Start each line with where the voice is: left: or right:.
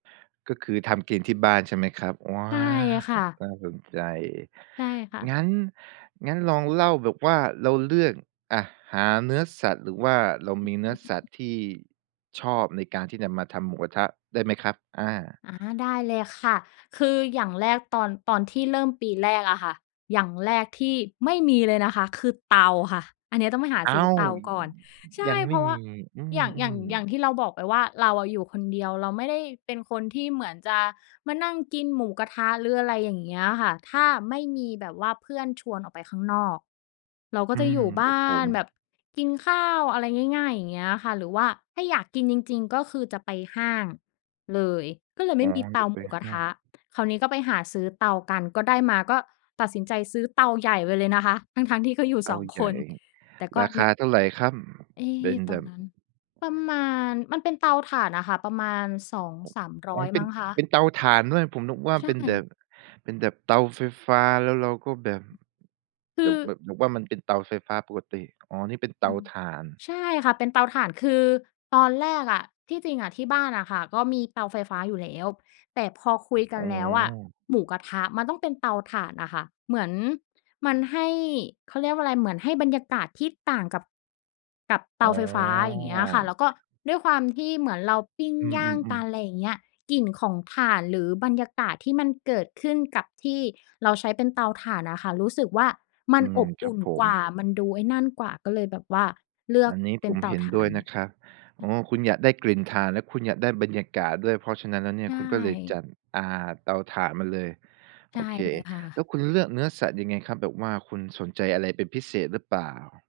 right: ก็คือทำกินที่บ้านใช่ไหมครับ? ว้า
left: ใช่อะค่
right: ว!
left: ะ
right: น่าสนใจ
left: ใช่ค่ะ
right: งั้น งั้นลองเล่าแบบว่าเราเลือก อะ หาเนื้อสัตว์ หรือว่าเรามีเนื้อสัตว์ที่ชอบในการที่จะมาทำหมูกระทะได้ไหมครับ? อา
left: อ๋อ ได้เลยค่ะ คืออย่างแรกตอน ตอนที่เริ่มปีแรกอะค่ะ อย่างแรกที่ไม่มีเลยนะคะ คือเตาค่ะ อันเนี้ยต้องไปหา
right: อ้
left: ซื้
right: า
left: อ
right: ว!
left: เตาก่อน ใช
right: ย
left: ่
right: ังไ
left: เ
right: ม
left: พ
right: ่
left: ราะว่
right: มี
left: า
right: อื
left: อย่าง อย่าง
right: ม
left: อย่า
right: ๆ
left: งที่เราบอกไปว่า เราอะอยู่คนเดียว เราไม่ได้เป็นคนที่เหมือนจะมานั่งกินหมูกระทะ หรืออะไรอย่างเงี้ยค่ะ ถ้าไม่มีแบบว่าเพื่อนชวนออกไปข้างนอก เราก็
right: อื
left: จะอย
right: ม
left: ู่บ
right: ครั
left: ้
right: บผ
left: านแบ
right: ม
left: บกินข้าว อะไรง่าย ๆ อย่างเงี้ยค่ะ หรือว่าถ้าอยากกินจริง ๆ ก็คือจะไปห้างเลย ก็เลยไม
right: อ๋
left: ่
right: อ
left: มีเต
right: จ
left: า
right: ะไ
left: หม
right: ป
left: ูกระ
right: ห้า
left: ท
right: ง
left: ะ คราวนี้ก็ไปหาซื้อเตากัน ก็ได้มา ก็ตัดสินใจซื้อเตาใหญ่ไปเลยนะคะ ทั้ง ๆ ที่ก็อยู่กัน
right: เต
left: ส
right: า
left: อง
right: ใ
left: ค
right: หญ่
left: น แต่ก็
right: ราค
left: ใน
right: าเท่าไรครับ?
left: เอ๊
right: เป็น
left: ต
right: แ
left: อ
right: บ
left: น
right: บ
left: นั้นประมาณ มันเป็นเตาถ่านอะค่ะ ประมาณ สอง
right: อ๋
left: สามร้
right: อ
left: อย
right: เป
left: ม
right: ็
left: ั
right: น
left: ้งค
right: เป
left: ะ
right: ็นเตาถ่านด้วย ผมนึกว่า
left: ใช
right: เป็นแบ
left: ่
right: บ เป็นแบบเตาไฟฟ้า แล้วเราก็แบบ
left: ค
right: แบ
left: ื
right: บ
left: อ
right: แบบว่ามันเป็นเตาไฟฟ้าปกติ อ๋อ นี่เป็นเต
left: อื
right: า
left: ม
right: ถ่าน
left: ใช่ค่ะ เป็นเตาถ่าน คือตอนแรกอะ ที่จริงอะ ที่บ้านอะค่ะ ก็มีเตาไฟฟ้าอยู่แล้ว แต่พอคุยกั
right: อ๋
left: นแล้วอะ
right: อ
left: หมูกระทะมันต้องเป็นเตาถ่านน่ะค่ะ เหมือนมันให้ เขาเรียกว่าอะไร เหมือนให้บรรยากาศที่ต่างกับ กับเต
right: อ๋
left: า
right: อ
left: ไฟฟ้า อย่างเงี้ยค่ะ แล้วก็ด้วยความที่เหมือนเราปิ้ง
right: อื
left: ย่างก
right: ม
left: ัน
right: ๆ
left: ไร
right: ๆ
left: อย่างเงี้ย กลิ่นของถ่าน หรือบรรยากาศที่มันเกิดขึ้นกับที่เราใช้เป็นเตาถ่านอะค่ะ รู้สึกว่า มั
right: อื
left: นอ
right: ม
left: บ
right: ค
left: อ
right: รั
left: ุ
right: บ
left: ่น
right: ผ
left: กว
right: ม
left: ่า มันดูไอ้นั่นกว่า ก็เลยแบบว่าเลือ
right: อั
left: ก
right: นนี้
left: เป
right: ผ
left: ็น
right: ม
left: เต
right: เ
left: า
right: ห็น
left: ถ่
right: ด
left: า
right: ้วย
left: น
right: นะครับ อ๋อ คุณอยากได้กลิ่นถ่าน และคุณอยากได้บรรยากาศด้วย เพราะฉะนั้นแล้วเนี
left: ใ
right: ่
left: ช
right: ย คุณก็เลยจ
left: ่
right: ัด อ่า เตาถ่านมาเลย
left: ใช
right: โอ
left: ่
right: เค
left: เลยค่
right: แล้
left: ะ
right: วคุณเลือกเนื้อสัตว์ยังไงครับ? แบบว่าคุณสนใจอะไรเป็นพิเศษ หรือเปล่า?